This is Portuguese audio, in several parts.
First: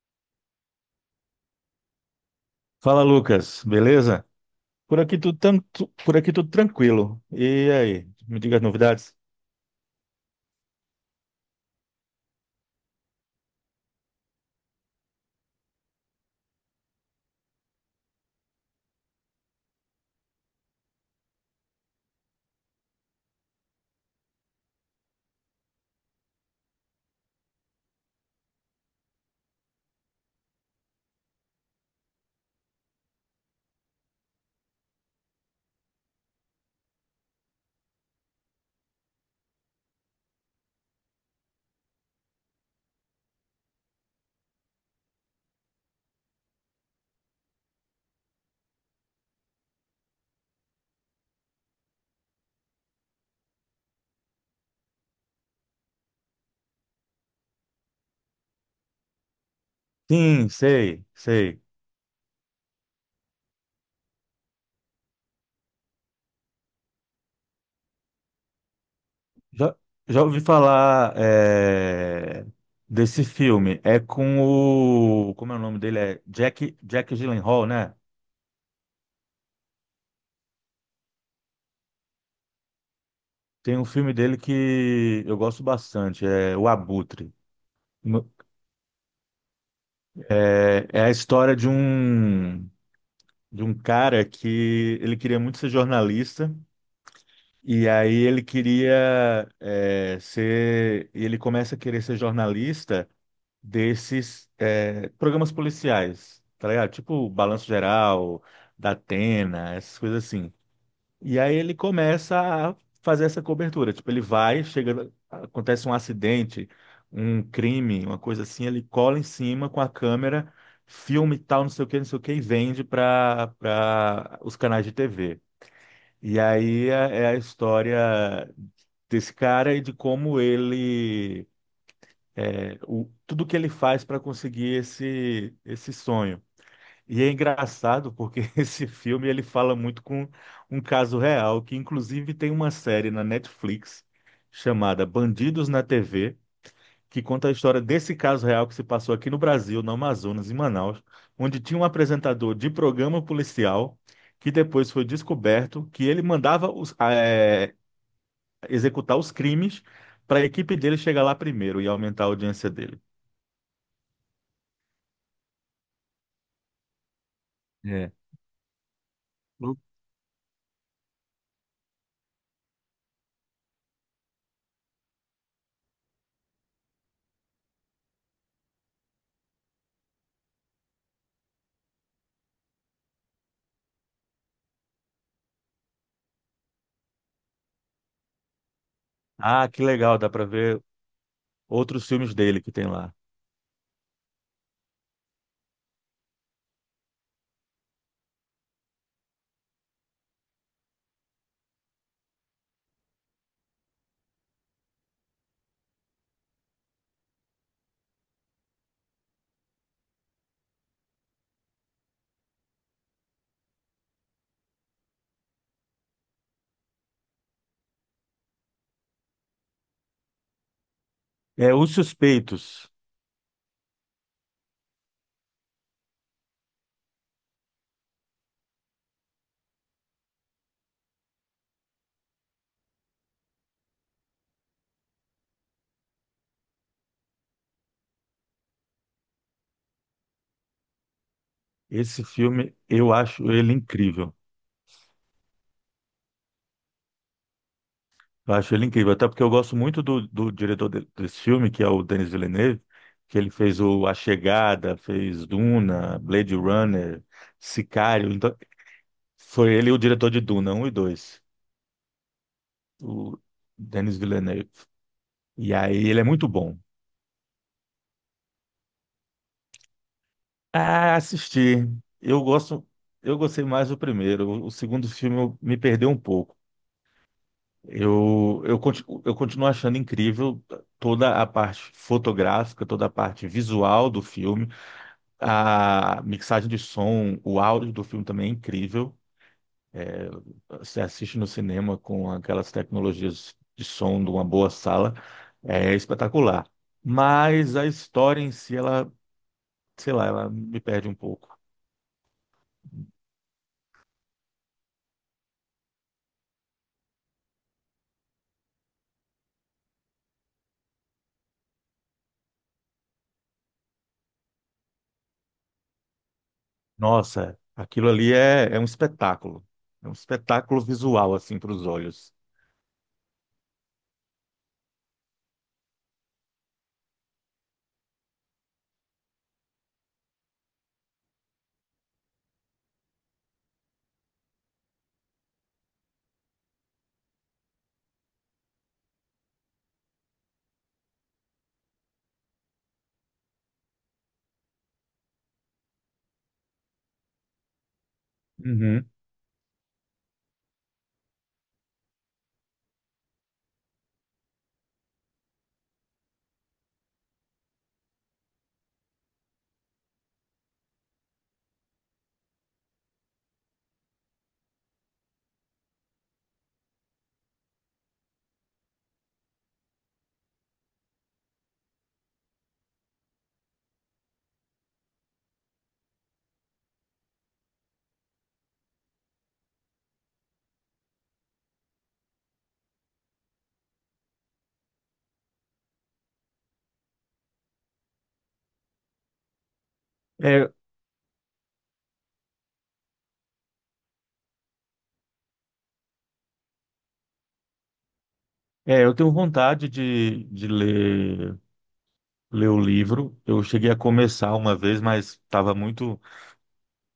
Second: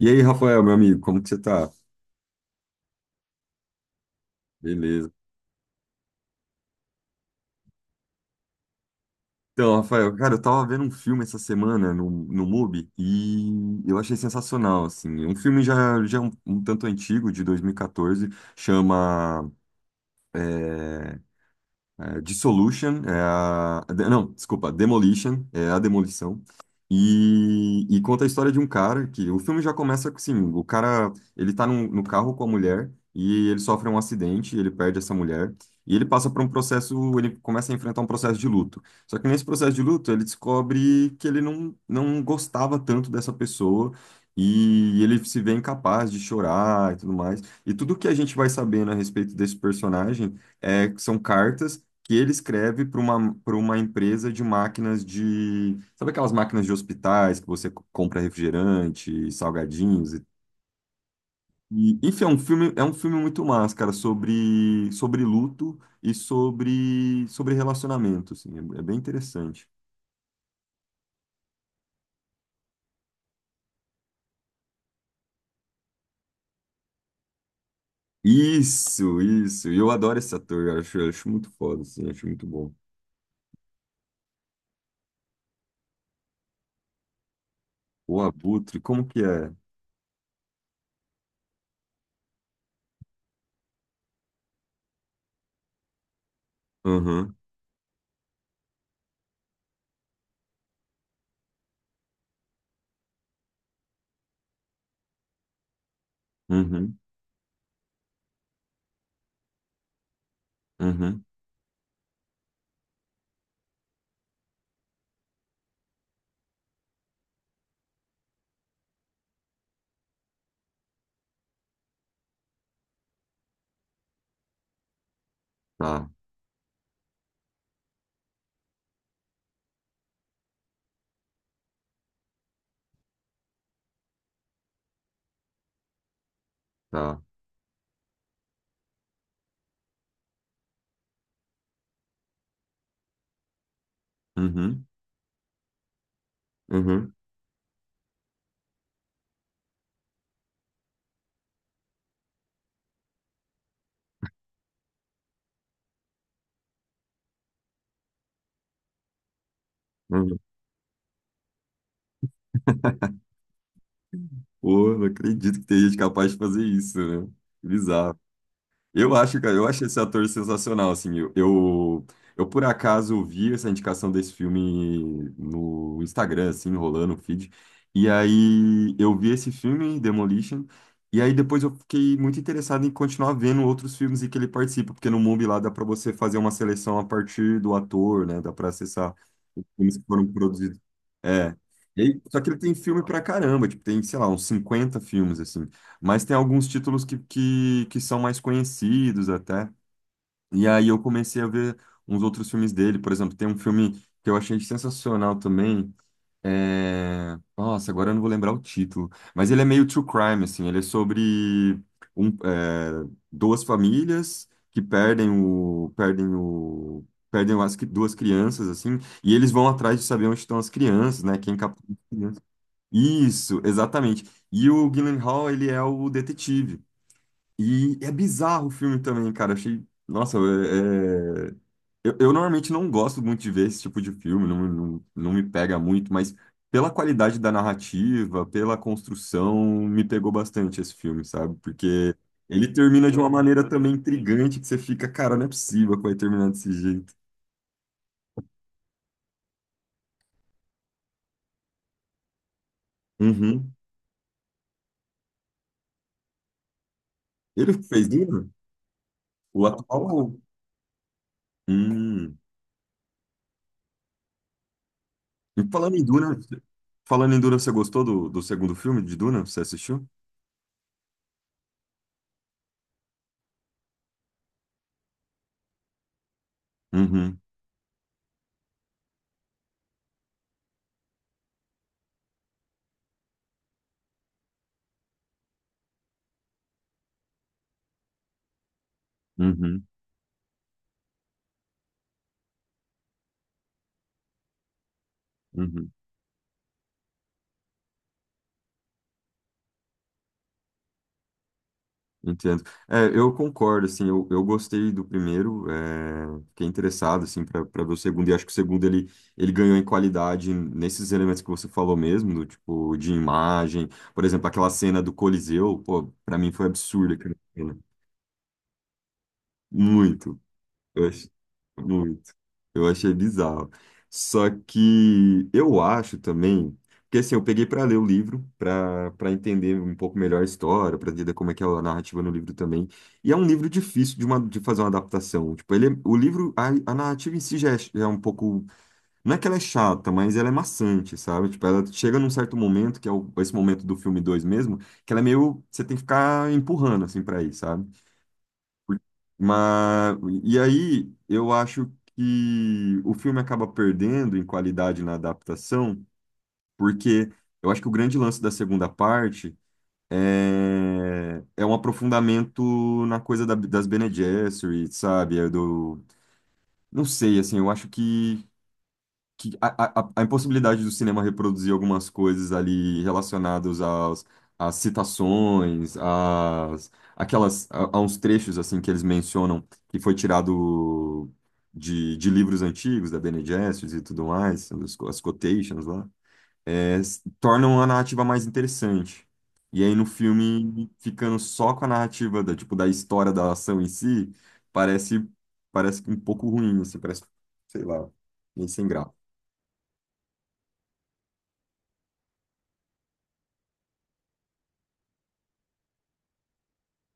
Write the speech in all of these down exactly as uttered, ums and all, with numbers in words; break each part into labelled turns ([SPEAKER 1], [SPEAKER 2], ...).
[SPEAKER 1] E aí, Rafael, meu amigo, como que você tá?
[SPEAKER 2] Fala, Lucas, beleza? Por
[SPEAKER 1] Beleza.
[SPEAKER 2] aqui tudo tanto, por aqui tudo tranquilo. E aí, me diga as novidades?
[SPEAKER 1] Então, Rafael, cara, eu tava vendo um filme essa semana no, no MUBI e eu achei sensacional, assim. É um filme já, já um, um tanto antigo, de dois mil e quatorze, chama eh, É, Dissolution, é a, de- não, desculpa, Demolition, é a demolição. E, e conta a história de um cara que o filme já começa assim, o cara, ele tá num- no carro com a mulher e ele sofre um acidente, ele perde essa mulher e ele passa por um processo, ele começa a enfrentar um processo de luto. Só que nesse processo de luto, ele descobre que ele não, não gostava tanto dessa pessoa e ele se vê incapaz de chorar e tudo mais. E tudo que a gente vai sabendo a respeito desse personagem é que são cartas que ele escreve para uma, para uma empresa de máquinas de. Sabe aquelas máquinas de hospitais que você co- compra refrigerante, salgadinhos? E,
[SPEAKER 2] Sim, sei, sei.
[SPEAKER 1] e, enfim, é um filme, é um filme muito massa, cara, sobre, sobre luto e sobre, sobre relacionamento, assim, é, é bem interessante.
[SPEAKER 2] Já, já ouvi falar é, desse filme. É com o, como é o nome dele? É Jack, Jack Gyllenhaal, né?
[SPEAKER 1] Isso, isso. E eu adoro esse ator, eu acho, eu acho muito foda, assim, acho muito bom.
[SPEAKER 2] Tem um filme dele que eu gosto bastante, é O Abutre.
[SPEAKER 1] O
[SPEAKER 2] No-
[SPEAKER 1] Abutre, como que é?
[SPEAKER 2] É, é a história de um de um cara que ele queria muito ser jornalista.
[SPEAKER 1] Uhum,
[SPEAKER 2] E aí ele queria eh, ser, e ele começa a querer ser jornalista desses eh, programas policiais, tá ligado?
[SPEAKER 1] uhum,
[SPEAKER 2] Tipo Balanço Geral, da Datena, essas coisas assim.
[SPEAKER 1] uhum,
[SPEAKER 2] E aí ele começa a fazer essa cobertura, tipo ele vai, chega, acontece um acidente, um crime, uma coisa assim, ele cola em cima com a câmera, filme e tal, não sei o que, não sei o que, e vende para para os canais de T V.
[SPEAKER 1] tá,
[SPEAKER 2] E aí é é a história desse cara e de como ele, é, o, tudo que ele faz para conseguir esse, esse sonho.
[SPEAKER 1] tá.
[SPEAKER 2] E é engraçado porque esse filme ele fala muito com um caso real, que inclusive tem uma série na Netflix
[SPEAKER 1] Uhum,
[SPEAKER 2] chamada Bandidos na T V,
[SPEAKER 1] uhum,
[SPEAKER 2] que conta a história desse caso real que se passou aqui no Brasil, no Amazonas, em Manaus, onde tinha um apresentador de programa policial que depois foi descoberto que ele mandava os- eh, executar os crimes
[SPEAKER 1] uhum.
[SPEAKER 2] para a equipe dele chegar lá primeiro e aumentar a audiência dele.
[SPEAKER 1] Pô, não acredito que tem gente capaz de fazer isso, né? Que
[SPEAKER 2] É.
[SPEAKER 1] bizarro. Eu acho, cara, eu
[SPEAKER 2] Hum.
[SPEAKER 1] acho esse ator sensacional, assim, eu, eu, eu, por acaso vi essa indicação desse filme no Instagram, assim, rolando o feed, e aí eu vi esse filme, Demolition, e aí depois eu fiquei muito interessado em continuar vendo outros filmes em que ele participa, porque no Mubi lá dá pra você fazer uma seleção a partir do ator, né, dá pra acessar os
[SPEAKER 2] Ah, que
[SPEAKER 1] filmes que
[SPEAKER 2] legal,
[SPEAKER 1] foram
[SPEAKER 2] dá para ver
[SPEAKER 1] produzidos. É, E
[SPEAKER 2] outros
[SPEAKER 1] aí-
[SPEAKER 2] filmes
[SPEAKER 1] só que ele
[SPEAKER 2] dele que
[SPEAKER 1] tem
[SPEAKER 2] tem
[SPEAKER 1] filme
[SPEAKER 2] lá.
[SPEAKER 1] pra caramba, tipo, tem, sei lá, uns cinquenta filmes, assim. Mas tem alguns títulos que, que, que são mais conhecidos até. E aí eu comecei a ver uns outros filmes dele. Por exemplo, tem um filme que eu achei sensacional também. É... Nossa, agora eu não vou lembrar o título. Mas ele é meio true crime, assim. Ele é sobre um, é, duas famílias que perdem o... Perdem o... Perdem as cri- duas crianças, assim, e eles vão atrás de saber onde estão as crianças, né? Quem
[SPEAKER 2] É
[SPEAKER 1] capturou
[SPEAKER 2] Os
[SPEAKER 1] as crianças.
[SPEAKER 2] Suspeitos.
[SPEAKER 1] Isso, exatamente. E o Gyllenhaal, ele é o detetive. E é bizarro o filme também, cara. Achei. Nossa, é... é- Eu, eu normalmente não gosto muito de ver esse tipo de filme, não, não, não me pega muito, mas pela qualidade da narrativa, pela construção, me pegou bastante esse filme, sabe? Porque
[SPEAKER 2] Esse
[SPEAKER 1] ele
[SPEAKER 2] filme
[SPEAKER 1] termina
[SPEAKER 2] eu
[SPEAKER 1] de uma
[SPEAKER 2] acho
[SPEAKER 1] maneira
[SPEAKER 2] ele
[SPEAKER 1] também
[SPEAKER 2] incrível.
[SPEAKER 1] intrigante que você fica, cara, não é possível que vai terminar desse jeito.
[SPEAKER 2] Eu acho ele incrível, até porque eu gosto muito do, do diretor de- desse filme, que é o Denis Villeneuve, que ele
[SPEAKER 1] Uhum.
[SPEAKER 2] fez o A Chegada, fez Duna, Blade Runner,
[SPEAKER 1] Ele fez
[SPEAKER 2] Sicário.
[SPEAKER 1] Duna?
[SPEAKER 2] Então,
[SPEAKER 1] O
[SPEAKER 2] foi ele o diretor
[SPEAKER 1] atual.
[SPEAKER 2] de Duna um e dois.
[SPEAKER 1] Hum.
[SPEAKER 2] O Denis Villeneuve.
[SPEAKER 1] E
[SPEAKER 2] E
[SPEAKER 1] falando em
[SPEAKER 2] aí ele é
[SPEAKER 1] Duna,
[SPEAKER 2] muito bom.
[SPEAKER 1] falando em Duna, você gostou do, do segundo filme de Duna? Você assistiu?
[SPEAKER 2] Ah, assisti. Eu gosto, eu gostei mais do primeiro. O, o segundo filme eu- me perdeu um pouco.
[SPEAKER 1] Uhum.
[SPEAKER 2] Eu, eu, continuo, eu continuo achando incrível toda a parte fotográfica, toda a parte visual do filme. A mixagem de som, o áudio do filme também é incrível.
[SPEAKER 1] Uhum,
[SPEAKER 2] Você assiste no cinema com aquelas tecnologias de som de uma boa sala,
[SPEAKER 1] uhum.
[SPEAKER 2] é espetacular. Mas a história em si, ela, sei lá, ela me perde um pouco.
[SPEAKER 1] Entendo. É, eu concordo, assim, eu, eu gostei do primeiro, é, fiquei interessado, assim, para para ver o segundo, e acho que o segundo ele, ele ganhou em qualidade nesses elementos que você falou mesmo, do tipo, de imagem, por exemplo, aquela cena do Coliseu, pô, pra mim foi absurda aquela
[SPEAKER 2] Nossa,
[SPEAKER 1] cena,
[SPEAKER 2] aquilo ali é, é um espetáculo. É um
[SPEAKER 1] muito.
[SPEAKER 2] espetáculo
[SPEAKER 1] Eu ach-
[SPEAKER 2] visual, assim, para os olhos.
[SPEAKER 1] Muito. Eu achei bizarro. Só que eu acho também, porque assim, eu peguei para ler o livro, para para entender um pouco melhor a história, para entender como é que é a narrativa no livro também. E é um livro difícil de, uma, de fazer uma adaptação. Tipo, ele, é- o livro, a, a narrativa em si já é, ch- já é um pouco, não é que ela é chata, mas ela é maçante, sabe? Tipo, ela chega num certo momento, que é o- esse momento do filme dois mesmo, que ela é meio, você tem que ficar empurrando assim para ir, sabe?
[SPEAKER 2] Uhum.
[SPEAKER 1] Mas, e aí, eu acho que o filme acaba perdendo em qualidade na adaptação, porque eu acho que o grande lance da segunda parte é, é um aprofundamento na coisa da- das Bene Gesserit, sabe? É do, não sei, assim, eu acho que que a, a, a impossibilidade do cinema reproduzir algumas coisas ali relacionadas aos, às citações, às, aquelas, a, a uns trechos assim que eles mencionam que foi tirado de, de livros antigos, da Bene Gesserit e tudo mais, as, co- as quotations lá, é, s- tornam a narrativa mais interessante. E aí no
[SPEAKER 2] É,
[SPEAKER 1] filme, ficando só com a narrativa da, tipo, da história da ação em si, parece, parece um pouco ruim, assim, parece, sei lá, meio sem
[SPEAKER 2] é,
[SPEAKER 1] graça.
[SPEAKER 2] eu tenho vontade de, de ler, ler o livro. Eu cheguei a começar uma vez, mas estava muito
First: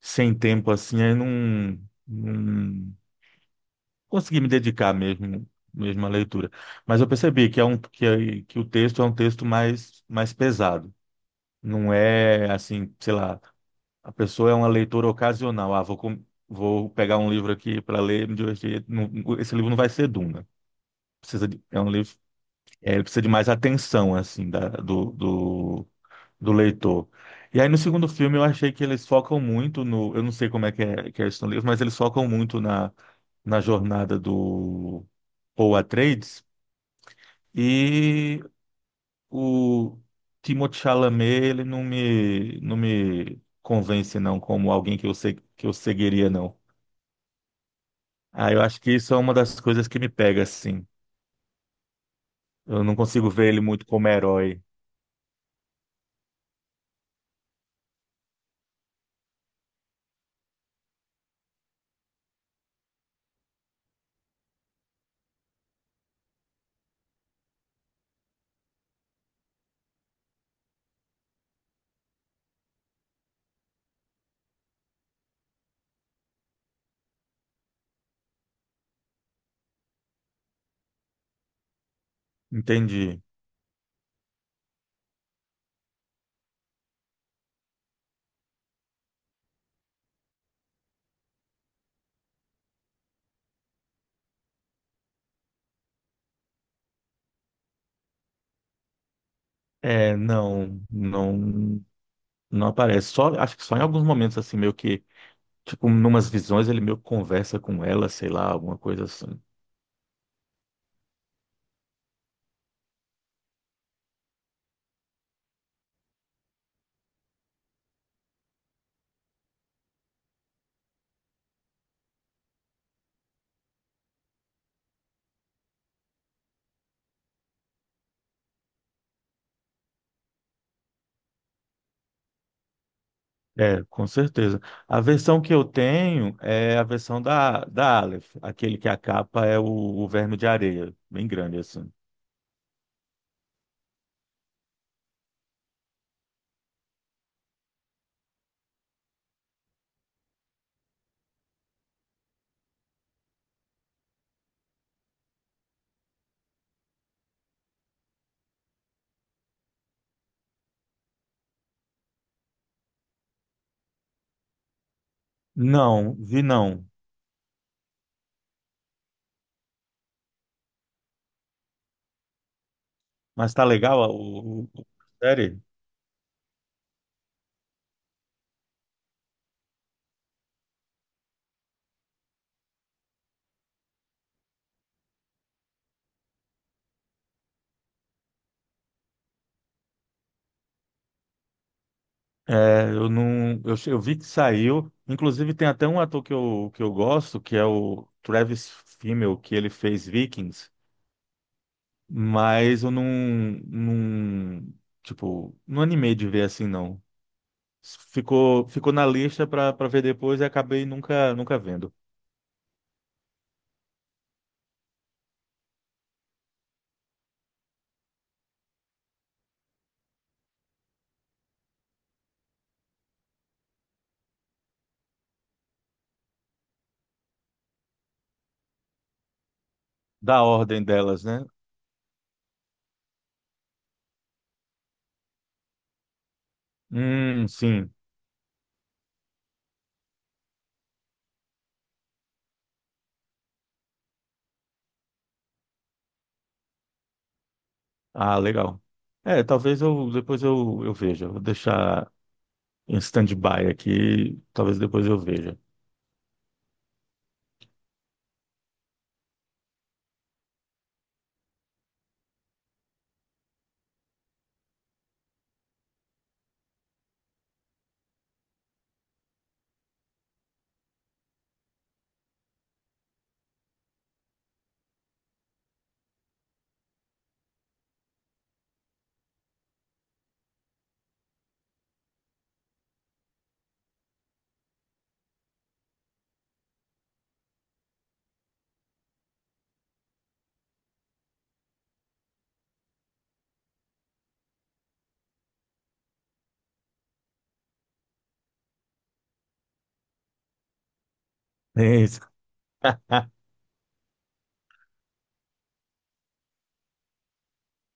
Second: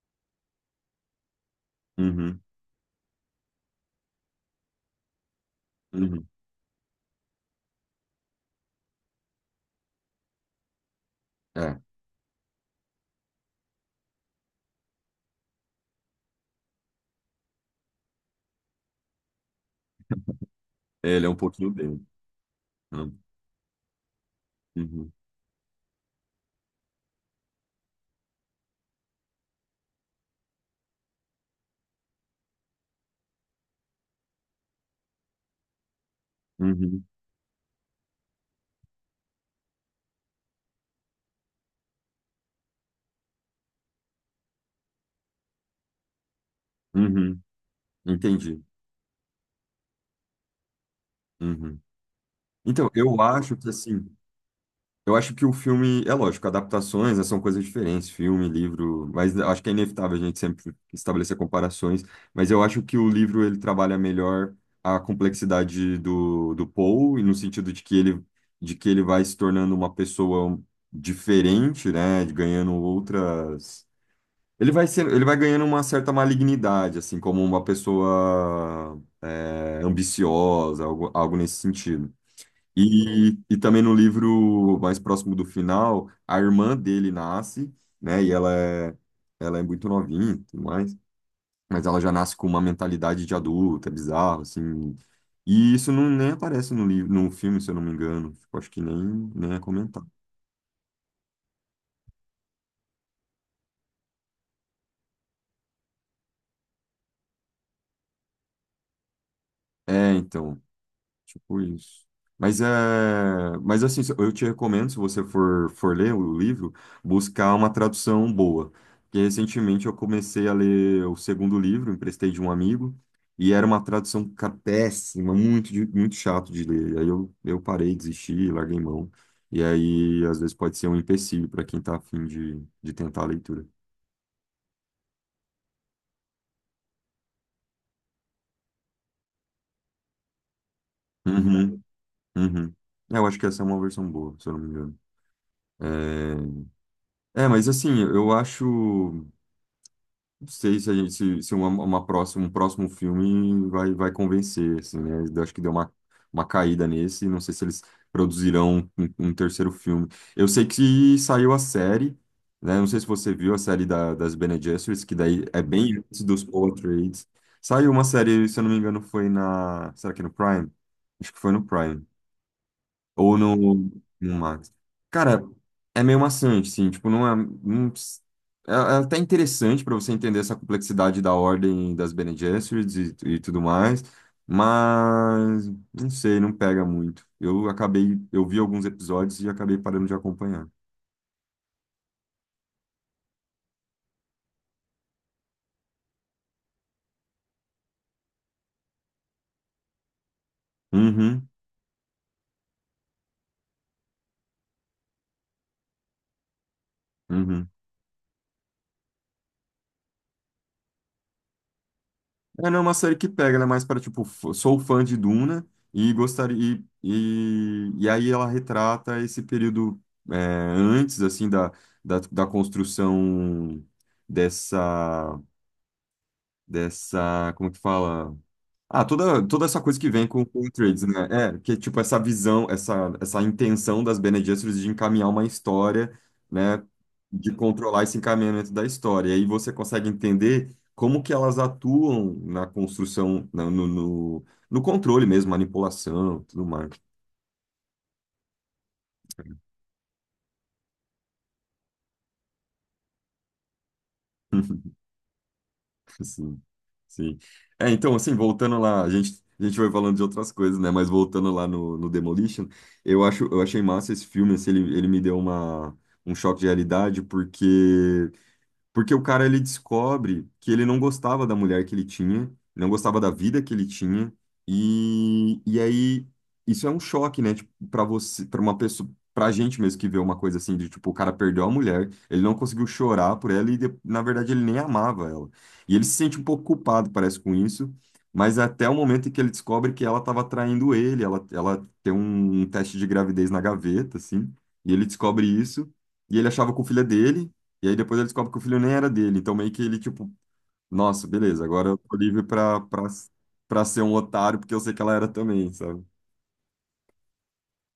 [SPEAKER 2] sem tempo assim, aí não,
[SPEAKER 1] Uhum,
[SPEAKER 2] não consegui me dedicar mesmo, mesmo à
[SPEAKER 1] uhum.
[SPEAKER 2] leitura. Mas eu percebi que é um que, é- que o texto é um texto mais mais pesado.
[SPEAKER 1] É,
[SPEAKER 2] Não é assim, sei lá, a pessoa é uma leitora ocasional. Ah, vou com- vou pegar um livro aqui para ler, me divertir. Não, esse livro não vai ser Duna.
[SPEAKER 1] ele é um
[SPEAKER 2] Precisa de,
[SPEAKER 1] pouquinho
[SPEAKER 2] é um
[SPEAKER 1] dele,
[SPEAKER 2] livro, é, ele
[SPEAKER 1] né?
[SPEAKER 2] precisa de mais atenção assim da, do,
[SPEAKER 1] Uhum,
[SPEAKER 2] do do leitor. E aí no segundo filme eu achei que eles focam muito no, eu não sei como é que é, que é isso no livro, mas eles focam muito na, na jornada do Paul Atreides
[SPEAKER 1] uhum,
[SPEAKER 2] e o Timothée Chalamet, ele não me não me convence não como alguém que eu sei que eu seguiria não.
[SPEAKER 1] uhum.
[SPEAKER 2] Ah, eu
[SPEAKER 1] Entendi.
[SPEAKER 2] acho que isso é uma das coisas que me pega assim.
[SPEAKER 1] Uhum.
[SPEAKER 2] Eu
[SPEAKER 1] Então,
[SPEAKER 2] não
[SPEAKER 1] eu
[SPEAKER 2] consigo ver
[SPEAKER 1] acho
[SPEAKER 2] ele
[SPEAKER 1] que
[SPEAKER 2] muito
[SPEAKER 1] assim,
[SPEAKER 2] como herói.
[SPEAKER 1] eu acho que o filme, é lógico, adaptações, né, são coisas diferentes, filme, livro, mas acho que é inevitável a gente sempre estabelecer comparações, mas eu acho que o livro ele trabalha melhor a complexidade do, do Paul, e no sentido de que ele de que ele vai se tornando uma pessoa diferente, né, ganhando outras. Ele vai sendo, ele vai ganhando uma certa malignidade, assim, como uma pessoa é, ambiciosa, algo, algo nesse sentido.
[SPEAKER 2] Entendi.
[SPEAKER 1] E, e também no livro mais próximo do final, a irmã dele nasce, né? E ela é, ela é muito novinha e tudo mais, mas ela já nasce com uma mentalidade de adulta, é bizarro, assim. E isso não, nem aparece no livro, no filme, se eu não me engano. Tipo, acho que nem, nem é comentado.
[SPEAKER 2] É, não, não, não aparece. Só, acho que só em alguns momentos assim meio que, tipo, numas visões ele meio que conversa com ela, sei lá, alguma coisa assim.
[SPEAKER 1] É, então. Tipo isso. Mas é, mas assim, eu te recomendo, se você for, for ler o livro, buscar uma tradução boa. Porque recentemente eu comecei a ler o segundo livro, emprestei de um amigo, e era uma tradução ca- péssima, muito, de- muito chato de ler. Aí eu, eu parei, desisti, larguei mão. E aí, às vezes, pode ser um empecilho para quem está afim de, de tentar a leitura.
[SPEAKER 2] É, com certeza. A versão que eu tenho é a versão da, da Aleph, aquele que a capa é o, o verme de areia, bem grande
[SPEAKER 1] Uhum,
[SPEAKER 2] assim.
[SPEAKER 1] uhum. É, eu acho que essa é uma versão boa, se eu não me engano. É, é, mas assim, eu acho. Sei se, a gente, se, se uma, uma próxima, um próximo filme vai, vai convencer, assim, né? Eu acho que deu uma, uma caída nesse, não sei se eles produzirão um, um terceiro filme. Eu sei que saiu a série, né? Não sei se você viu a série da, das Bene Gesserit, que daí é bem
[SPEAKER 2] Não,
[SPEAKER 1] antes dos
[SPEAKER 2] vi
[SPEAKER 1] Paw
[SPEAKER 2] não.
[SPEAKER 1] Trades. Saiu uma série, se eu não me engano, foi na... Será que é no Prime? Acho que foi no Prime. Ou
[SPEAKER 2] Mas
[SPEAKER 1] no,
[SPEAKER 2] tá legal a
[SPEAKER 1] no
[SPEAKER 2] o, o-
[SPEAKER 1] Max.
[SPEAKER 2] a
[SPEAKER 1] Cara,
[SPEAKER 2] série?
[SPEAKER 1] é meio maçante, sim. Tipo, não é. não é, é até interessante para você entender essa complexidade da ordem das Bene Gesserits e, e tudo mais. Mas não sei, não pega muito. Eu acabei, eu vi alguns episódios e acabei parando de acompanhar.
[SPEAKER 2] É, eu não, eu, che- eu vi que saiu. Inclusive tem até um ator que eu, que eu gosto, que é o Travis Fimmel, que ele fez Vikings.
[SPEAKER 1] Uhum,
[SPEAKER 2] Mas eu não, não, tipo, não animei de ver assim, não.
[SPEAKER 1] uhum.
[SPEAKER 2] Ficou, ficou na lista pra para ver depois e acabei nunca, nunca vendo.
[SPEAKER 1] É, não é uma série que pega, ela é mais para, tipo, f- sou fã de Duna e gostaria. E, e, e aí ela retrata esse período é, antes, assim, da, da, da construção dessa. Dessa. Como que fala? Ah, toda, toda essa coisa que vem
[SPEAKER 2] Da
[SPEAKER 1] com com o
[SPEAKER 2] ordem
[SPEAKER 1] Trades,
[SPEAKER 2] delas,
[SPEAKER 1] né?
[SPEAKER 2] né?
[SPEAKER 1] É, que tipo essa visão, essa, essa intenção das Bene Gesserit de encaminhar uma história, né?
[SPEAKER 2] Hum,
[SPEAKER 1] De
[SPEAKER 2] sim.
[SPEAKER 1] controlar esse encaminhamento da história. E aí você consegue entender como que elas atuam na construção, na- no, no, no controle mesmo, manipulação, tudo mais.
[SPEAKER 2] Ah, legal. É, talvez eu depois eu, eu veja. Vou deixar em stand-by aqui, talvez depois eu veja.
[SPEAKER 1] Sim, sim. É, então, assim, voltando lá, a gente, a gente vai falando de outras coisas, né? Mas voltando lá no, no Demolition, eu acho, eu achei massa esse filme, assim, ele, ele me deu uma, um choque de realidade, porque porque o cara ele descobre que ele não gostava da mulher que ele tinha, não gostava da vida que ele tinha, e, e aí isso é um choque, né? Tipo, para você, para uma pessoa, pra gente mesmo que vê uma coisa assim de tipo, o cara perdeu a mulher, ele não conseguiu chorar por ela e de- na verdade ele nem amava ela. E ele se sente um pouco culpado, parece, com isso, mas é até o momento em que ele descobre que ela estava traindo ele, ela, ela tem um, um teste de gravidez na gaveta, assim, e ele descobre isso, e ele achava com o filho dele. E aí depois ele descobre que o filho nem era dele. Então meio que ele, tipo, nossa, beleza, agora
[SPEAKER 2] É
[SPEAKER 1] eu tô
[SPEAKER 2] isso.
[SPEAKER 1] livre pra, pra, pra ser um otário, porque eu sei que ela era também, sabe?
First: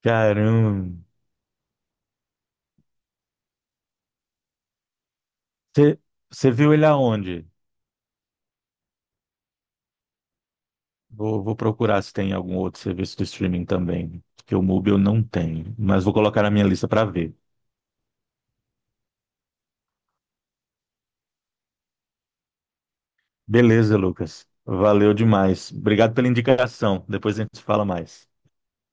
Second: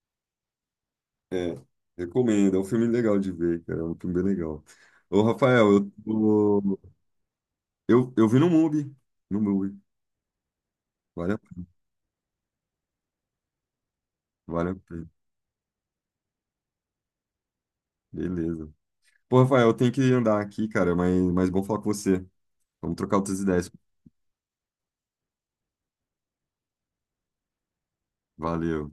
[SPEAKER 2] Caramba.
[SPEAKER 1] É, recomendo. É um filme legal de ver, cara. É um filme bem legal. Ô, Rafael, eu,
[SPEAKER 2] Você Você viu
[SPEAKER 1] tô-
[SPEAKER 2] ele aonde?
[SPEAKER 1] eu, eu vi no MUBI. No MUBI. Vale a
[SPEAKER 2] Vou, vou
[SPEAKER 1] pena,
[SPEAKER 2] procurar se tem algum outro serviço de streaming também, porque o
[SPEAKER 1] vale a
[SPEAKER 2] Mubi eu
[SPEAKER 1] pena.
[SPEAKER 2] não tenho, mas vou colocar na minha lista para ver.
[SPEAKER 1] Beleza. Pô, Rafael, eu tenho que andar aqui, cara, mas, mas bom falar com você. Vamos trocar outras ideias.
[SPEAKER 2] Beleza, Lucas. Valeu demais. Obrigado pela indicação. Depois a gente fala mais.
[SPEAKER 1] Valeu.